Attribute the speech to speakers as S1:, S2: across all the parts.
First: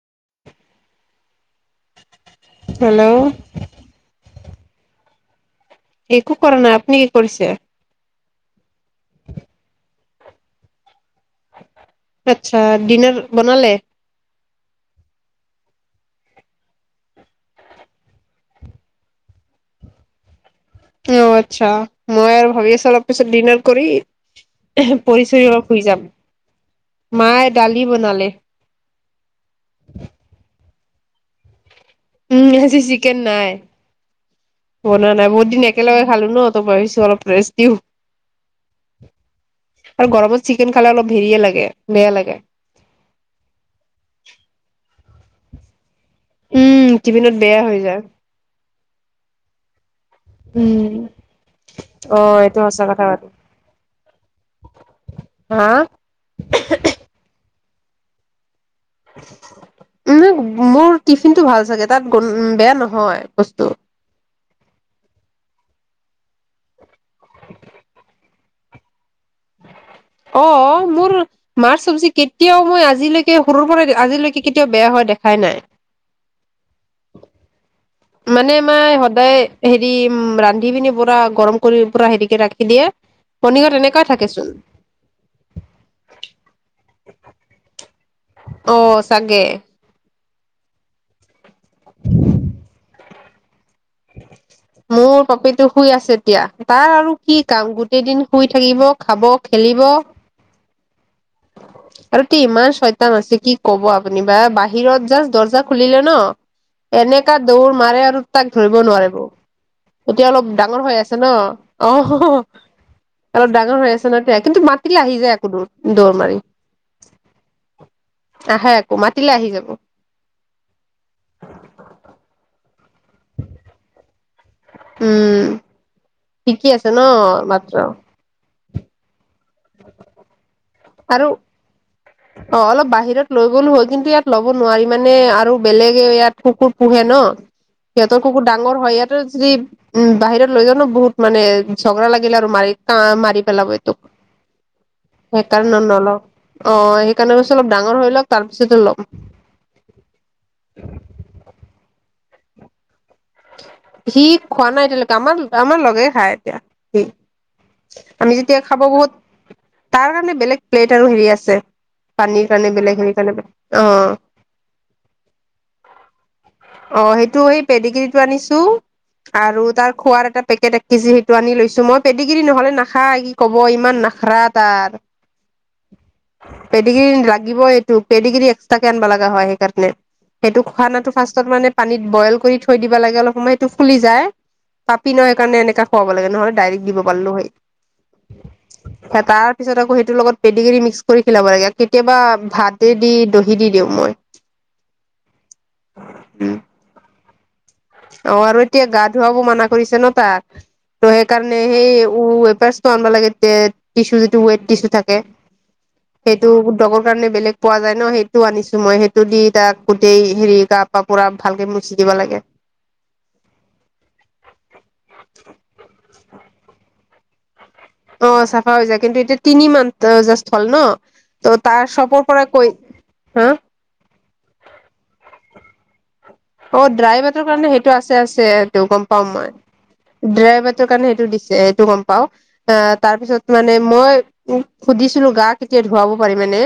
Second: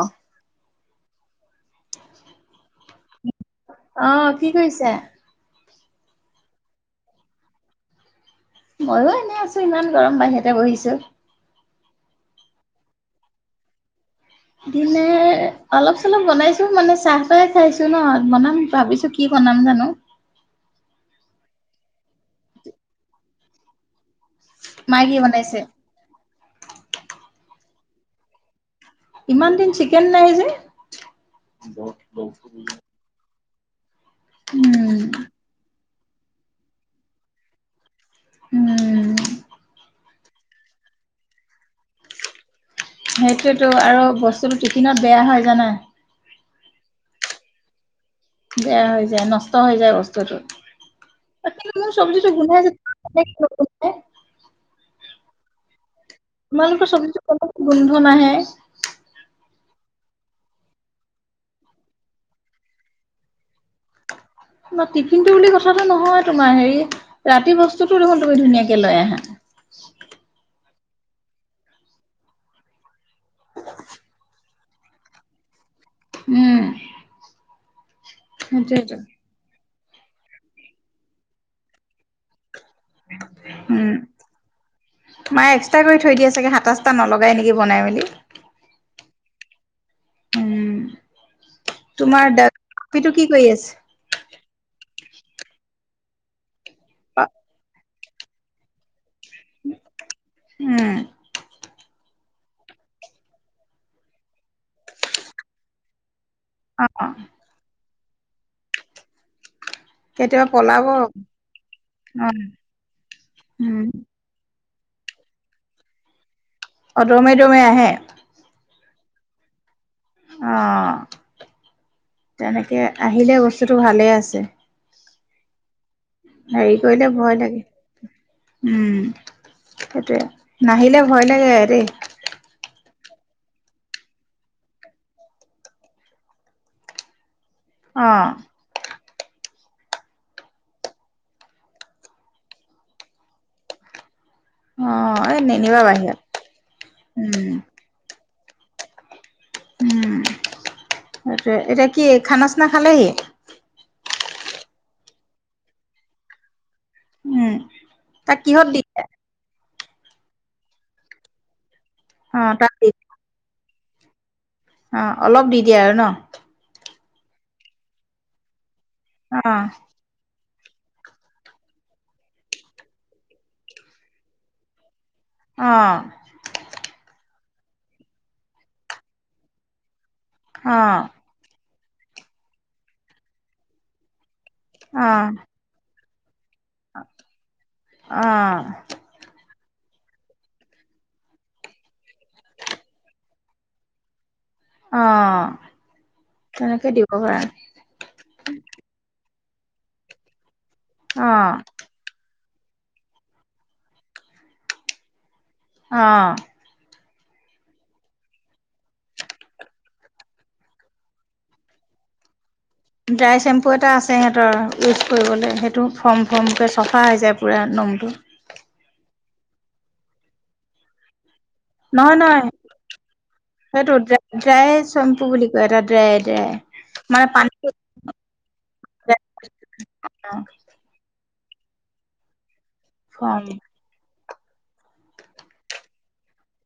S1: অঁহ।
S2: হেল্ল।
S1: অ' কি কৰিছে?
S2: একো কৰা নাই, আপুনি কি কৰিছে?
S1: ময়ো এনেই আছো ইমান গৰম বাহিৰতে বহিছো।
S2: আচ্ছা ডিনাৰ বনালে?
S1: দিনাৰ অলপ চলপ বনাইছো, মানে চাহ তাহে খাইছো ন বনাম ভাবিছো কি বনাম জানো।
S2: অ আচ্ছা, মই আৰু ভাবি আছো অলপ পিছত ডিনাৰ কৰি
S1: মায়ে কি বনাইছে?
S2: পৰিচয় শুই যাম। মায়ে দালি বনালে।
S1: ইমান দিন চিকেন নাই যে?
S2: উম আজি চিকেন নাই।
S1: উম
S2: বনা নাই বহুত দিন এক একেলগে খালো ন ত ভাবিছো অলপ ৰেষ্ট দিওঁ।
S1: উম।
S2: আৰু গৰমত চিকেন খালে অলপ হেৰিয়ে লাগে বেয়া লাগে।
S1: সেইটোয়েতো আৰু বস্তুটো টিফিনত বেয়া হয় জাই নাই?
S2: উম, টিফিনত বেয়া হৈ যায়।
S1: বেয়া হৈ যায় নষ্ট হৈ যায় বস্তুটো
S2: উম
S1: [unintelligible]
S2: অ
S1: চব্জিটো
S2: এইটো
S1: গুন্ধাই
S2: সঁচা কথা
S1: [unintelligible]
S2: হা?
S1: তোমালোকৰ [unintelligible] গোন্ধ নাহে।
S2: উঁহু, মোৰ টিফিনটো ভাল চাগে তাত গোন বেয়া নহয় বস্তু।
S1: ন' টিফিনটো বুলি কথাটো নহয় তোমাৰ হেৰি ৰাতি বস্তুতো দেখোন কৈ ধুনীয়াকে লৈ আহা।
S2: অ'। মোৰ, মাৰ চবজি কেতিয়াও মই আজিলৈকে সৰুৰ পৰা আজিলৈকে কেতিয়াও বেয়া হোৱা দেখাই নাই।
S1: উম
S2: মানে মাই
S1: সেইটোয়েতো
S2: সদায় হেৰি, উম, ৰান্ধিপিনি পুৰা গৰম কৰি পুৰা হেৰিকে ৰাখি দিয়ে। পনীৰত
S1: উম,
S2: এনেকুৱাই থাকেচোন
S1: মাই এক্সট্ৰা কৰি থৈ দিয়ে চাগে সাতা-চাটা নলগাই নেকি বনাই মেলি।
S2: অ', চাগে।
S1: উম তোমাৰ দ পিটো কি? কৰি আছে?
S2: মোৰ পাপিটো শুই আছে এতিয়া। তাৰ আৰু কি কাম গোট কেইদিন শুই থাকিব। খাব, খেলিব।
S1: উম।
S2: আৰু তি ইমান চয়তান আছে কি কব আপুনি বা বাহিৰত জাষ্ট দৰ্জা খুলিলে ন।
S1: অ
S2: এনেকা দৌৰ মাৰে আৰু তাক ধৰিব নোৱাৰিব। এতিয়া
S1: কেতিয়াবা
S2: অলপ ডাঙৰ
S1: পলাব
S2: হৈ
S1: অ
S2: আছে ন, অ', অলপ ডাঙৰ
S1: উম
S2: হৈ আছে ন, এতিয়া কিন্তু মাত তিলে আহি যায় আকৌ দৌৰ। দৌৰ মাৰি।
S1: অ', দৌৰি মাৰি, দৌৰ মাৰি আহে?
S2: অ মাতিলে আহি যাব।
S1: অ', তেনেকে আহিলে বস্তুটো ভালে আছে।
S2: উম,, শিকি
S1: হেৰি
S2: আছে
S1: কৰিলে ভয়
S2: ন'
S1: লাগে
S2: মাত্ৰ।
S1: উম সেইটোৱে। নাহিলে
S2: আৰু
S1: ভয় লাগে দেই।
S2: অ অলপ বাহিৰত লৈ গ'লো হয়, কিন্তু ইয়াত ল'ব নোৱাৰি মানে আৰু বেলেগে ইয়াত কুকুৰ পোহে ন?
S1: অ
S2: সিহঁতৰ কুকুৰ ডাঙৰ হয় ইয়াত যদি বাহিৰত লৈ যাও ন, বহুত মানে ঝগৰা লাগিলে আৰু মাৰি কা মাৰি পেলাব এইটোক।
S1: হয়নে?
S2: অ সেইকাৰণে ন ন সেইকাৰণে অলপছ ডাঙৰ, ল তাৰিপিছতে লম,
S1: উম সেইটোয়ে এতিয়া কি খানা চানা খালেহি।
S2: সি খোৱা নাই এতিয়ালৈকে আমাৰ আমাৰ লগে খায় এতিয়া
S1: উম
S2: সি আমি
S1: তাক
S2: যেতিয়া
S1: কিহত দি
S2: খাব
S1: দিয়ে
S2: বহুত তাৰ কাৰণে বেলেগ, প্লেট আৰু হেৰি আছে।
S1: অ
S2: পানী কাৰনে
S1: তাক দি
S2: বেলেগ হেই কাৰনে বেলেগ অ'
S1: অ অলপ দি দিয়া আৰু ন
S2: অ সেইটো সেই পেডগিৰিতটো আনিছো।
S1: অ
S2: আৰু তাৰ খোৱাৰ এটা পেকেট এক কেজি সেইটো আনি লৈছো মই পেটিক নহ'লে নাখা কি কব ইমান নাখাৰা তাৰ
S1: অ
S2: পেটিকি ল লাগিব এইটো পেডিগ্ৰী এক্সট্ৰাক কে আনব লগা হয় সেইকাৰণে সেইটো
S1: অ
S2: খোৱা নাটো ফাৰ্ষ মানে পানীত বইল কৰি থৈ দিবা লাগে অলপ সময় এইটো ফুলি যায়।
S1: অ
S2: পাপি নয়েইকাৰণে এনেকা খুৱাব লাগে নহয়। ডাইৰেক্ট দিব পাৰিলো হয়েই
S1: অ
S2: ত তাৰ পিছত আকৌ সেইটোৰ লগত পেড কৰি মিক্স কৰি খেলাব লাগে কেতিয়াবা ভাতে দি দহি দি দিওঁ মই,
S1: অ' তেনেকে দিব দিবপাৰা
S2: অ আৰু এতিয়া গা ধোৱা মানা কৰিছে ন তাক, ত
S1: অ
S2: সেইকাৰণে সেই আন লাগে টচু যিটো ৱেট টছু থাকে,
S1: অ
S2: সেইটো ডৰ কাৰণে বেলেগ পোৱা যায় ন সেইটো আনিছো মই সেইটো দি তাক গোটেই হেৰি কাপ পোৰা ভালকে মচি দিব লাগে।
S1: ড্ৰাই চেম্পু এটা আছে সিহঁতৰ ইউজ পোৱা হৈ যায় পুৰাণ
S2: অ চাফা হৈ যায় কিন্তু এতিয়া, তিনি মমান জ্ত হ'ল ন ত তাৰ
S1: নহয়
S2: চপৰ
S1: নহয়
S2: পৰা কৈ হা
S1: সেইটো ড্ৰাই ড্ৰাই চেম্পু বুলি কয় এটা ড্ৰাই ড্ৰাই
S2: অ ড্ৰাই
S1: মানে
S2: বাটৰ
S1: পানীটো
S2: কাৰণে সেইটো আছে আছেটো গম পাাম মই ড্ৰাই বাটৰ কাৰণে সেইটো দিছো এইটো গম পাও। অ, তাৰপিছত
S1: ফৰ্ম
S2: মানে মই উম, সুধিছিলো গা কেতিয়া ধুৱাব পাৰিবানে?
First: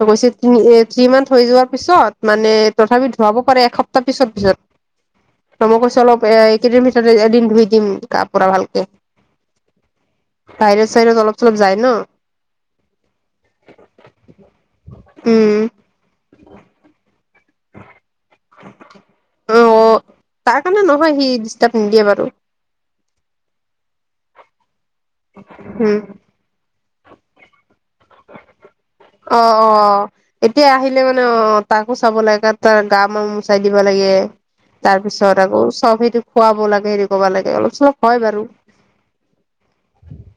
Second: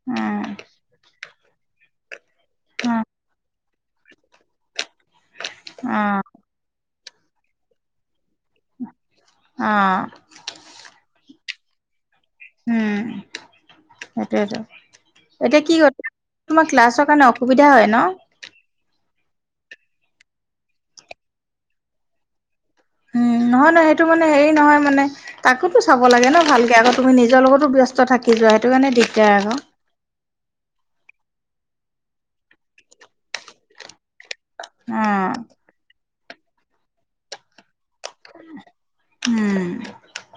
S2: অ, কৈছে তিনি এ থ্ৰী মান্থ। হৈ যোৱাৰ পিছত। মানে
S1: অ
S2: তথাপি ধুৱাব পাৰে এস তাৰ পিছত-পিছত। তম কৈছো
S1: অ
S2: অলপ এ এই কেইদিন এদিন ধুই দিম গা পোৰা ভালকে।
S1: অ
S2: ভাইৰাছ চাইৰাছ অলপ চলপ যায় ন।
S1: উম, সেইটোয়েতো
S2: উম
S1: এতিয়া কি ক তোমাৰ ক্লাছৰ কাৰণে। সুবিধা হয় ন।
S2: অ, তাৰ কাৰণে নহয় সি ডিষ্টাৰ্ব নিদিয়ে বাৰু।
S1: উম, নহয়-নহয় সেইটো মানে হেৰি নহয় মানে। তাকোতো
S2: উম
S1: চাব লাগে ন ভালকে আগত। তুমি নিজৰ লগতো ব্যচ
S2: অ, অ, এতিয়া আহিলে মান ন তাকো চাব লাগে তাৰ গা মান মোচাই দিব লাগে। তাৰ
S1: অ',
S2: পিছত আকৌ চব সেইটো খোৱাব লাগে হেৰি কৰিবা লাগে অলপ চলপ হয় বাৰু
S1: উম,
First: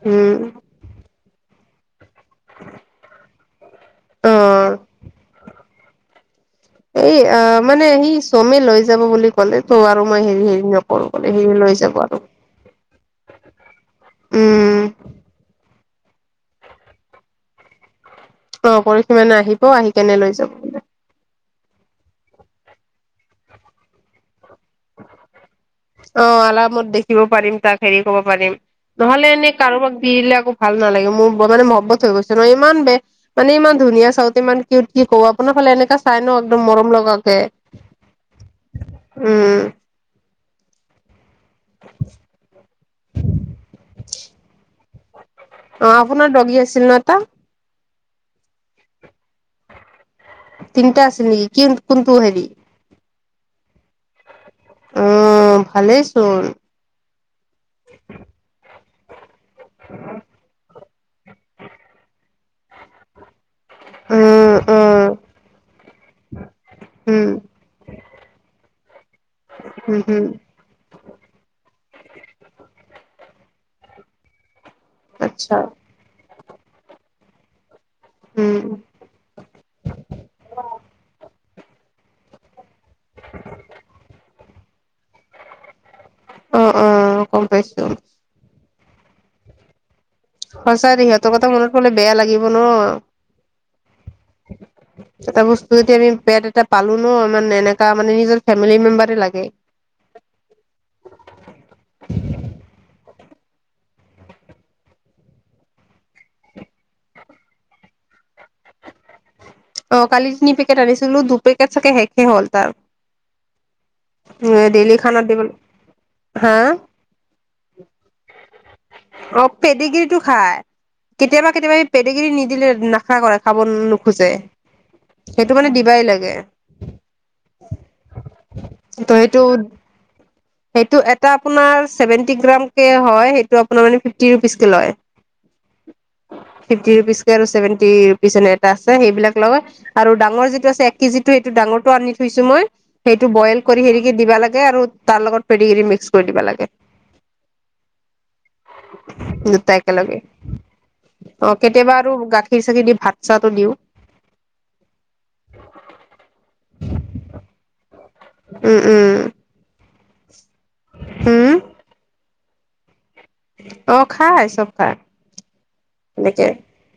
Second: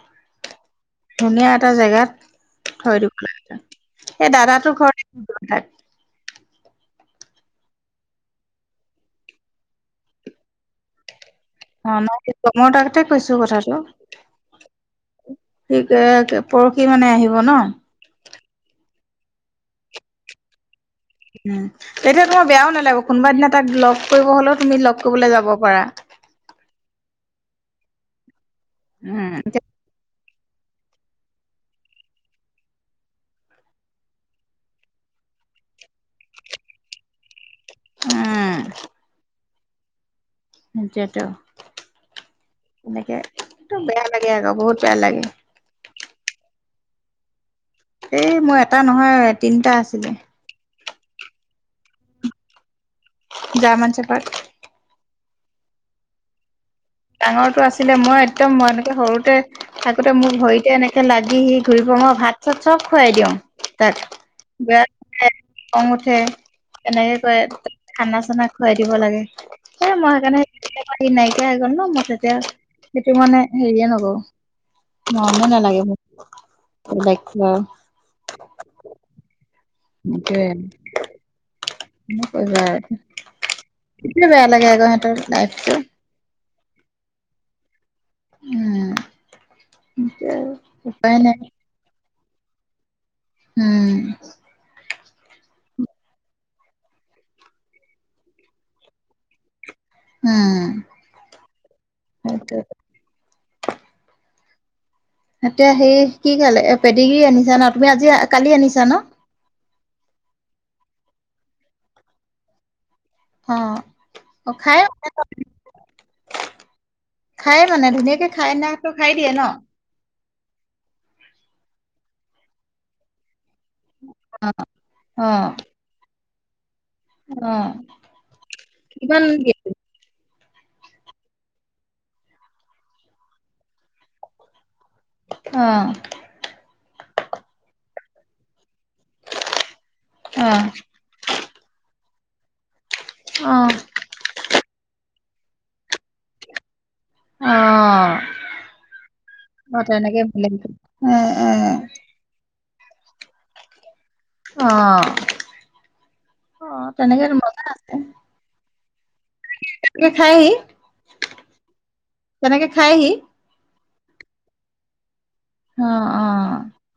S2: উম।
S1: ধুনীয়া এটা জেগাত থৈ দিব লাগে তাত। সে দাদাটো
S2: অ
S1: ঘৰতে ঠাই
S2: এই অ মানে সি চমে লৈ যাব বুলি ক'লে তো আৰু মই হেৰি হেৰি নকৰো। ক'লে সি লৈ
S1: অ
S2: যাব আৰু
S1: নহ মই তাকতে কৈছো কথাটো,
S2: উম
S1: ঠিকে আছে, পৰহি মানে আহিব ন।
S2: অ পৰশি মানে আহিব আহি কেনে লৈ যাব বোলে।
S1: উম তেতিয়া তোমাৰ বেয়াও নালাগিব কোনোবা দিনা তাক লগ কৰিব হ'লেও তুমি লগ কৰিবলৈ যাব পাৰা।
S2: অ আলামত দেখিব পাৰিম তাক। হেৰি কব পাৰিম। নহলে
S1: উম,
S2: এনেই কাৰোবাক দিলাক মোৰ ভাল নালাগে মোৰ মানে মহহ্বত হৈ গৈছে ন ইমান বেয়া মানে ইমান ধুনীয়া চাওতে ইমান কিউট কি কব আপোনাৰ ফালে এনেকা চাই ন একদম মৰম লগাকে।
S1: উম।
S2: উম
S1: সেইটোৱেতো, তেনেকে বেয়া লাগে আকৌ, বহুত বেয়া লাগে।
S2: অ, আপোনাৰ দগী আছিল ন' এটা?
S1: এ মই এটা নহয় তিনিটা আছিলে।
S2: তিনিটা আছিল নেকি কিন কোনটো হেৰি?
S1: জাৰ্মান শ্বেফাৰ্ড
S2: অ, ভালেই চোন।
S1: ডাঙৰটো আছিলে মই একদম মৰা নাই। এ সৰুতে থাকোতে মোক ভৰিতে এনেকে লাগি আহি ঘূৰিব মই ভাত [unintelligible] খুৱাই দিওঁ। তাত
S2: উম উম
S1: বেয়াকে খং উঠে এনেকে
S2: উম
S1: কৈয়ে খানা চানা খুৱাই দিব লাগে। এ
S2: উম
S1: মই
S2: হম
S1: সেইকাৰণে [unintelligible] নাইকিয়া [unintelligible] তেতিয়া সেইটো মানে হেৰিয়ে নকওঁ মৰমো
S2: আচ্ছা
S1: নালাগে মোক লাইক [inaudible]
S2: উম
S1: মোক কৈ যায় সিটোৱে বেয়া লাগে [inaudible] [inaudible] লাইফটো
S2: অ অ গম পাইছো
S1: উম এতিয়া
S2: সঁচাই দে
S1: উপায়
S2: সিহতৰ
S1: নাই
S2: কথা মনত পৰলে বেয়া লাগিব ন
S1: উম
S2: এটা বস্তু যেতিয়া আমি পেট এটা পালো ন ইমান এনেকা মানে নিজৰ ফেমিলি মেম্বাৰ লাগে
S1: উম সেইটোৱে এতিয়া সেই কি খালে পেদিগীৰি আনিছা ন তুমি আজি কালি আনিছা ন
S2: অ কালি তিনি পেকেট আনিছিলো দু পেকেট চাগে শেষে হ'ল তাৰ
S1: অ অ খায়
S2: ডেইলি খানাত
S1: মানে
S2: দিবলৈ হা
S1: [inaudible] খায় মানে ধুনীয়াকে খাই না টো খাই দিয়ে ন
S2: খায় কেতিয়াবা কেতিয়াবা পেটেগিৰি নিদিলে নাখা কৰা খাব নোখোজে
S1: অ অ
S2: সেইটো মানে দিবাই লাগে
S1: অ
S2: ত
S1: কিমান
S2: সেইটো সেইটো এটা আপোনাৰ সেৱেন্তি গ্ৰাম কে হয় সেইটো আপোনাৰ মানে ফিফটি ৰূপিছ কে লয়
S1: অ
S2: ফিফটি ৰুপিছকে আৰু ছেভেণ্টি পিছেনেত আছে সেইবিলাক লগত আৰু ডাঙৰ
S1: অ
S2: যিটো আছে এক কেজিটো সেইটো ডাঙৰটো আনি। থুইছো মই। সেইটো
S1: অ
S2: বইল কৰি হেৰিক দিবা লাগে আৰু। তাৰ লগত পেৰি গিৰি মিক্স কৰি দিবা লাগে।
S1: অহ
S2: দুটা
S1: 'মই
S2: একেলগে
S1: তেনেকেই উম -
S2: অ
S1: উম।
S2: কেতিয়াবা আৰু গাখীৰ চাকি দি ভাত চাটো দিও।
S1: অহ - অহ তেনেকে মজা আছে। উম।
S2: উম- উম।
S1: খাই
S2: হম।
S1: তেনেকে খায়হি।
S2: অহ ', খায় চব খায়।
S1: অ অ
S2: সেনেকে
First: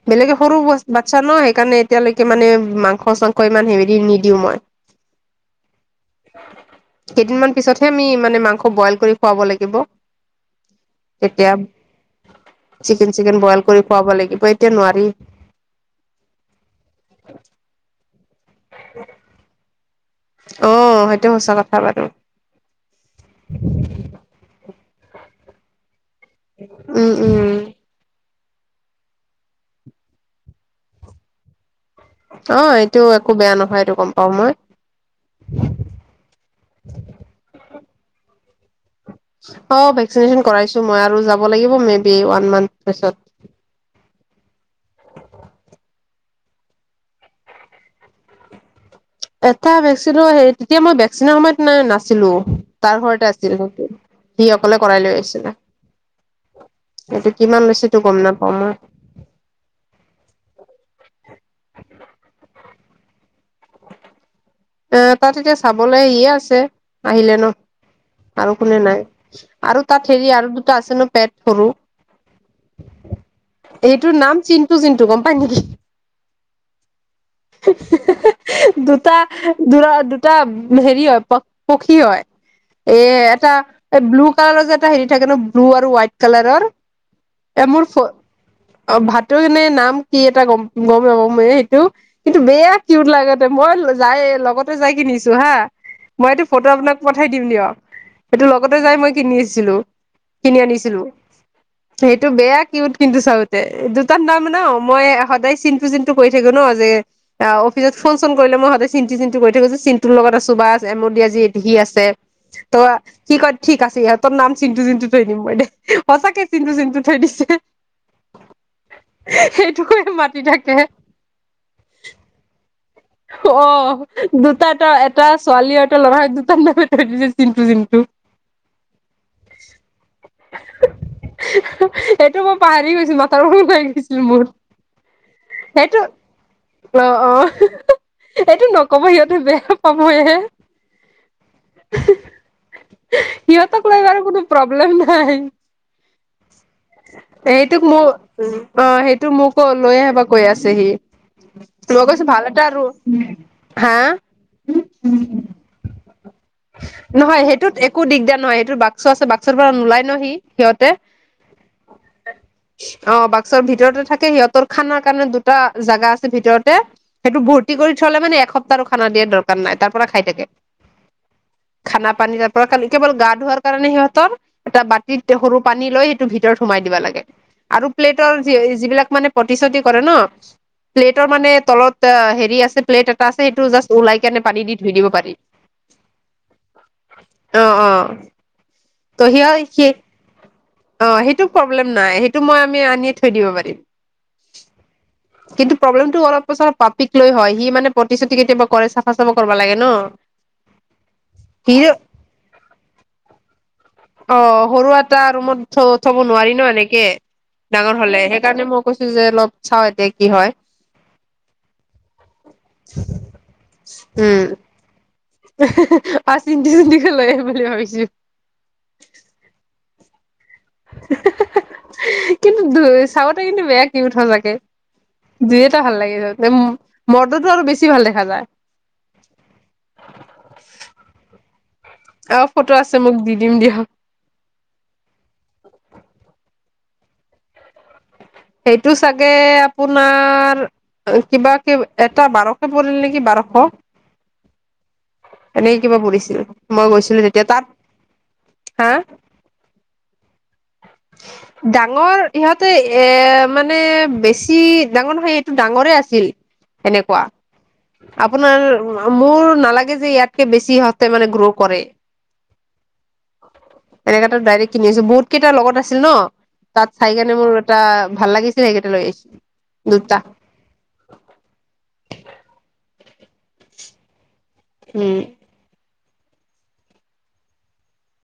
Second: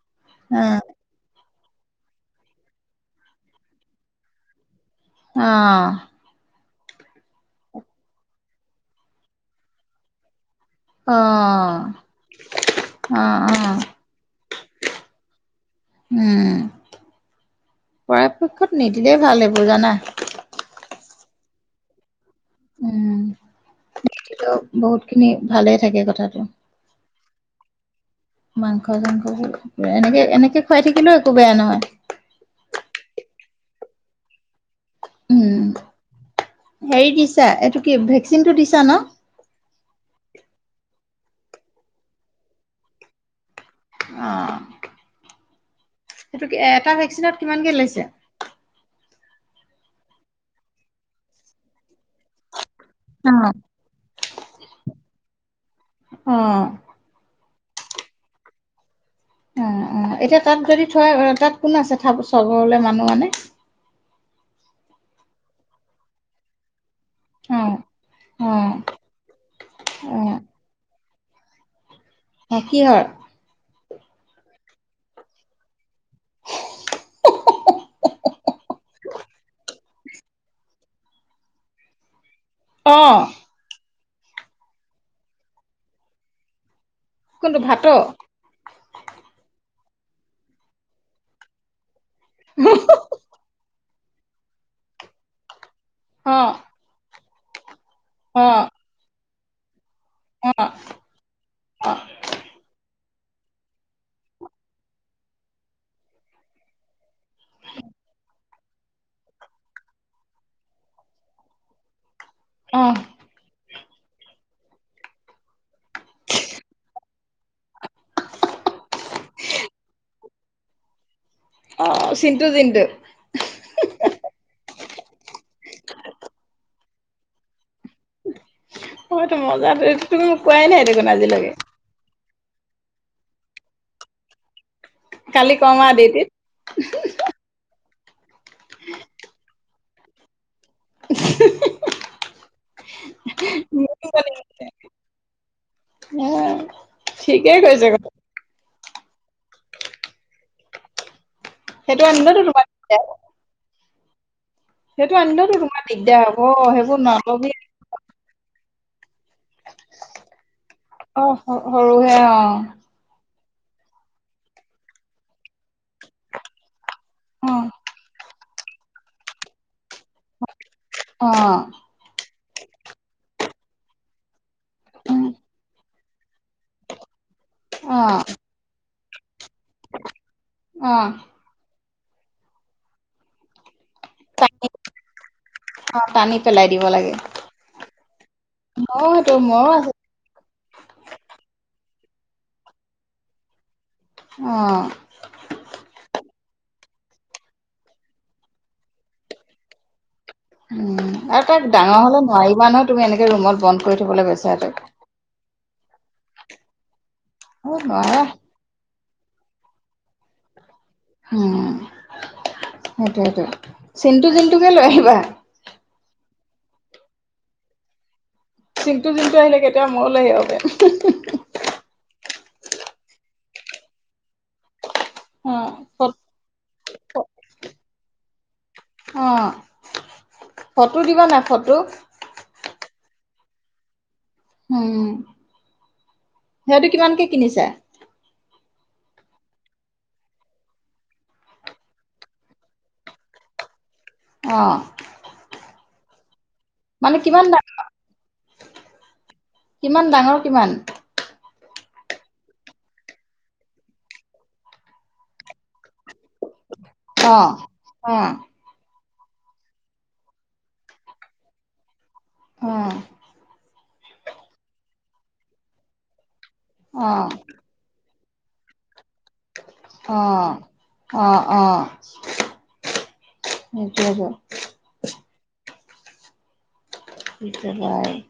S2: বেলেগে সৰু
S1: অ
S2: বাচ্ছা নয়। কাৰণে এতিয়ালৈকে মানে মাংস চাংস ইমান হেৰি দি নিদিও মই।
S1: অহ ',
S2: কেইদিনমান পিছতহে আমি মানে মাংস বইল কৰি খুৱাব লাগিব।
S1: অ অ
S2: তেতিয়া চিকেন -
S1: অ
S2: চিকেন বইল কৰি খুৱাব লাগিব এতিয়া নোৱাৰি।
S1: উম পৰাপক্ষত নিদিলেই ভাল হেইবোৰ জানা।
S2: অহ ' সেইটো সচা কথা বাৰু। উম।
S1: নিদিলেও বহুত খিনি ভালে থাকে কথাত।
S2: উম - উম।
S1: মাংস চাংসোৰ এনেকে এনেকে খুৱাই থাকিলেও একো বেয়া নহয়।
S2: অহ ' এইটো একো বেয়া নহয় এইটো গম পাও মই।
S1: উম, হেৰি দিছা এইটো। কি ভেকচিনটো দিছা ন।
S2: অহ ' ভেকিচিনেচন কৰাইছো মই আৰু যাব লাগিব মে বি ৱান মান্থ পিছত।
S1: অহ ', সেইটো এটা ভেকচিনত কিমানকে লৈছে।
S2: এটা ভেকচিন হে তেতিয়া মই ভেকচিনৰ সময়ত ন নাছিলো। তাৰ ঘৰতে
S1: অ
S2: আছিল সিঅকলে কৰাই লৈ আহিছিল। না [unintelligible]
S1: অহ ',
S2: কিমান লৈছে তো গম নাপাও মই।
S1: অহ - অহ এতিয়া তাত যদি থ তাত কোন আছে থ চগৰলে মানুহ আনে।
S2: এ তাত এতিয়া চাবলৈ ইয়ে আছে। আহিলে ন,
S1: অ অ
S2: আৰু কোনে নাই আৰু তাত হেৰি আৰু দুটা আছে ন? পেট সৰু,
S1: অ কিহৰ
S2: এইটোৰ নাম চিন জিণ্টু, গম পাই নেকি? দুটা, দুৰা, দুটা হেৰি হয়, পক্ষী হয়। এ
S1: অ
S2: এটা এই ব্লু কালাৰৰ যে এটা হেৰি থাকে ন, ব্লু আৰু হোৱাইট কালাৰৰ
S1: কোনটো
S2: এ
S1: ভাত
S2: মোৰ ফ, অ', ভাটৌ অনিৰ নাম কি এটা গম-গমে-ওমে এইটো। এইটো বেয়া কিউট লাগাতে, মই লৈ যায়, লগতে যাই কিনিছো হা। মই এইটো
S1: অ
S2: ফটো আপোনাক প ঠাই দিম দিয়ক। সেইটো
S1: অ',
S2: লগতে যাই মই কিনিছ ছিলো। কিনি
S1: অ',
S2: আনিছিলো, সেইটো বেয়া কিউট কিন্তু চাওঁতে, দুটা নাম মানে অময়ে, সদায় চিন্টু চিন্টু কই থাকো ন, যে এ অফিচত ফোন-চোন কৰিলে মই সদায় চিন্টু চিন্টু কৰি থাকো, যে চিন্টুৰ লগত আছো বাছ এম দি এতে সি আছে। ত
S1: অ',
S2: সি ক'ত ঠিক আছে, ইহঁতৰ নাম চিন্টু, জিন্টু থৈ দিম মই দেহ, সঁচাকে চিন্টু, জিন্টু থৈ দিছে, সেইটোকে মাতি থাকে।
S1: অ', চিণ্টু, জিণ্টু।
S2: অ', দুটা তা, এটা ছোৱালী আৰু এটা ল'ৰা হয়, দুটাৰ নামে থৈ দিছে চিন্টু, জিন্টু।
S1: বহুত মজা থৈ, তুমি মোক কোৱাই নাই দেখোন আজিলৈকে।
S2: ত' মই পাহাৰি গৈছো, মাথাৰ প ওলাই গৈছিল মোৰ।
S1: কালি কম আৰু
S2: সেইটো,
S1: ডিউটিত
S2: অ', অ'। এইটো নকব সিহঁতে বেয়া সময়েহে। সিহঁতক লৈ বাৰু কোনো প্ৰ'ব্লেম নাই,
S1: অ' ঠিকেই
S2: এইটোক
S1: কৈছে
S2: মোৰ
S1: কথা।
S2: অ', সেইটো মোকো লৈ আহবা কৈ আছে সি।
S1: সেইটো
S2: মই কৈছোঁ
S1: আনিলেতো
S2: ভাল
S1: তোমাৰ
S2: এটা ৰু
S1: দিগদাৰ
S2: হা?
S1: সেইটো আনিলেওতো তোমাৰ দিগদাৰ হ'ব, সেইবোৰ নলবি।
S2: চ আছে, বাক্সাৰ পৰা নোলাই ন সি সিহঁতে,
S1: অ', সৰুহে অ',
S2: অ', বাক ত ভিতৰতে থাকে সিহঁতৰ খানাৰ কাৰণে দুটা জাগা আছে ভিতৰতে সেইটো
S1: অ',
S2: বহুত কৰি থ'লে মানে এসপ্তাহো খানা দিয়াৰ দৰকাৰ নাই তাৰ খাই থাকে
S1: অ',
S2: খানা পানী ত কেৱল গা ধোৱাৰ কাৰণে সিহঁতৰ এটা
S1: উম,
S2: বাতিত সৰু পানী লৈ টো ভিতৰত সোমাই দিব লাগে। আৰু
S1: অ',
S2: প্লেটৰ য যিবিলাক মানে প্ৰতিশ্ৰুতি কৰে ন
S1: অ',
S2: প্লেটৰ মানে তলত ত আছে প্লেট এটা আছে সেইটো ওলাই কেনে পানী
S1: টানি
S2: দি ধুই দিব পাৰি
S1: অ', টানি পেলাই দিব লাগে
S2: অ অ
S1: ময়ো
S2: ত
S1: সেইটো
S2: সেই
S1: ময়ো আছো
S2: স অ সেইটো প্ৰব্লেম নাই সেইটো মই আমি আনিয় থৈ দিব পাৰিম।
S1: অ',
S2: কিন্তু প্ৰব্লেমটো অলপ উছৰ পাপীক লৈ হয় সি মানে প্ৰতিশ্ৰুতি কেতিয়াবা কৰে চাফা চাফা কৰিব লাগে ন
S1: উম আৰু তাক
S2: সি
S1: ডাঙৰ হলে নোৱাৰিবা নহয় তুমি এনেকে ৰুমত বন্ধ কৰি থবলৈ
S2: অ
S1: বেচেৰাটোক
S2: সৰু এটা ৰুমত থ থব নোৱাৰি ন এনেকে
S1: অ
S2: ডাঙৰ
S1: নোৱাৰা
S2: হলে সেইকাৰণে মোক কৈছো যে অলপ চাও এতিয়া কি হয়।
S1: উম সেইটো সেইটোয় চিটু চিটুকে লৈ আহিবা।
S2: আ চিন্ধি চিন্ধি কে লৈ আহম বুলি ভাবিছো।
S1: চিন্তটো, জিন্তু আহিলে কেতিয়া মইও লৈ আহোঁ গে [unintelligible]
S2: কিন্তু চাওঁতে কিন্তু বেয়া কিউৎ সঁচাকে।
S1: অ
S2: দুই এটা ভাল লাগিছে
S1: ফট
S2: মদতটো আৰু বেছি ভাল দেখা যায়।
S1: অ ৰূক?
S2: অ ফটো আছে মোক দি দিম দিয়।
S1: হম। সিহঁতটো কিমানকে কিনিছে?
S2: সেইটো চাগে আপোনাৰ কিবা কিব এটা বাৰশ পৰিল নেকি বাৰশ!
S1: অ।
S2: কিবা পৰিছিল। মই
S1: মানে
S2: গৈছিলো তেতিয়া
S1: কিমান ডাঙৰ
S2: তাত হা!
S1: কিমান ডাঙৰ কিমান?
S2: ডাঙৰ সিহঁতে এ মানে বেছি ডাঙৰ নহয় এইটো ডাঙৰে আছিল। সেনেকুৱা
S1: অ অ
S2: আপোনাৰ মোৰ নালাগে যে ইয়াতকে বেছি সহঁতে মানে গ্ৰ' কৰে।
S1: অ
S2: এনেকেতো ডাইৰেক্ট কিনিছো বহুত কেইটাৰ লগত আছিল ন! তাত
S1: অ
S2: চাইকেনে মোৰ এটা ভাল লাগিছিল সেইকেইটা লৈ আহিছোঁ।
S1: অহ, অহ অহ। সেইটোৱেটো।
S2: উম।
S1: [unintelligible]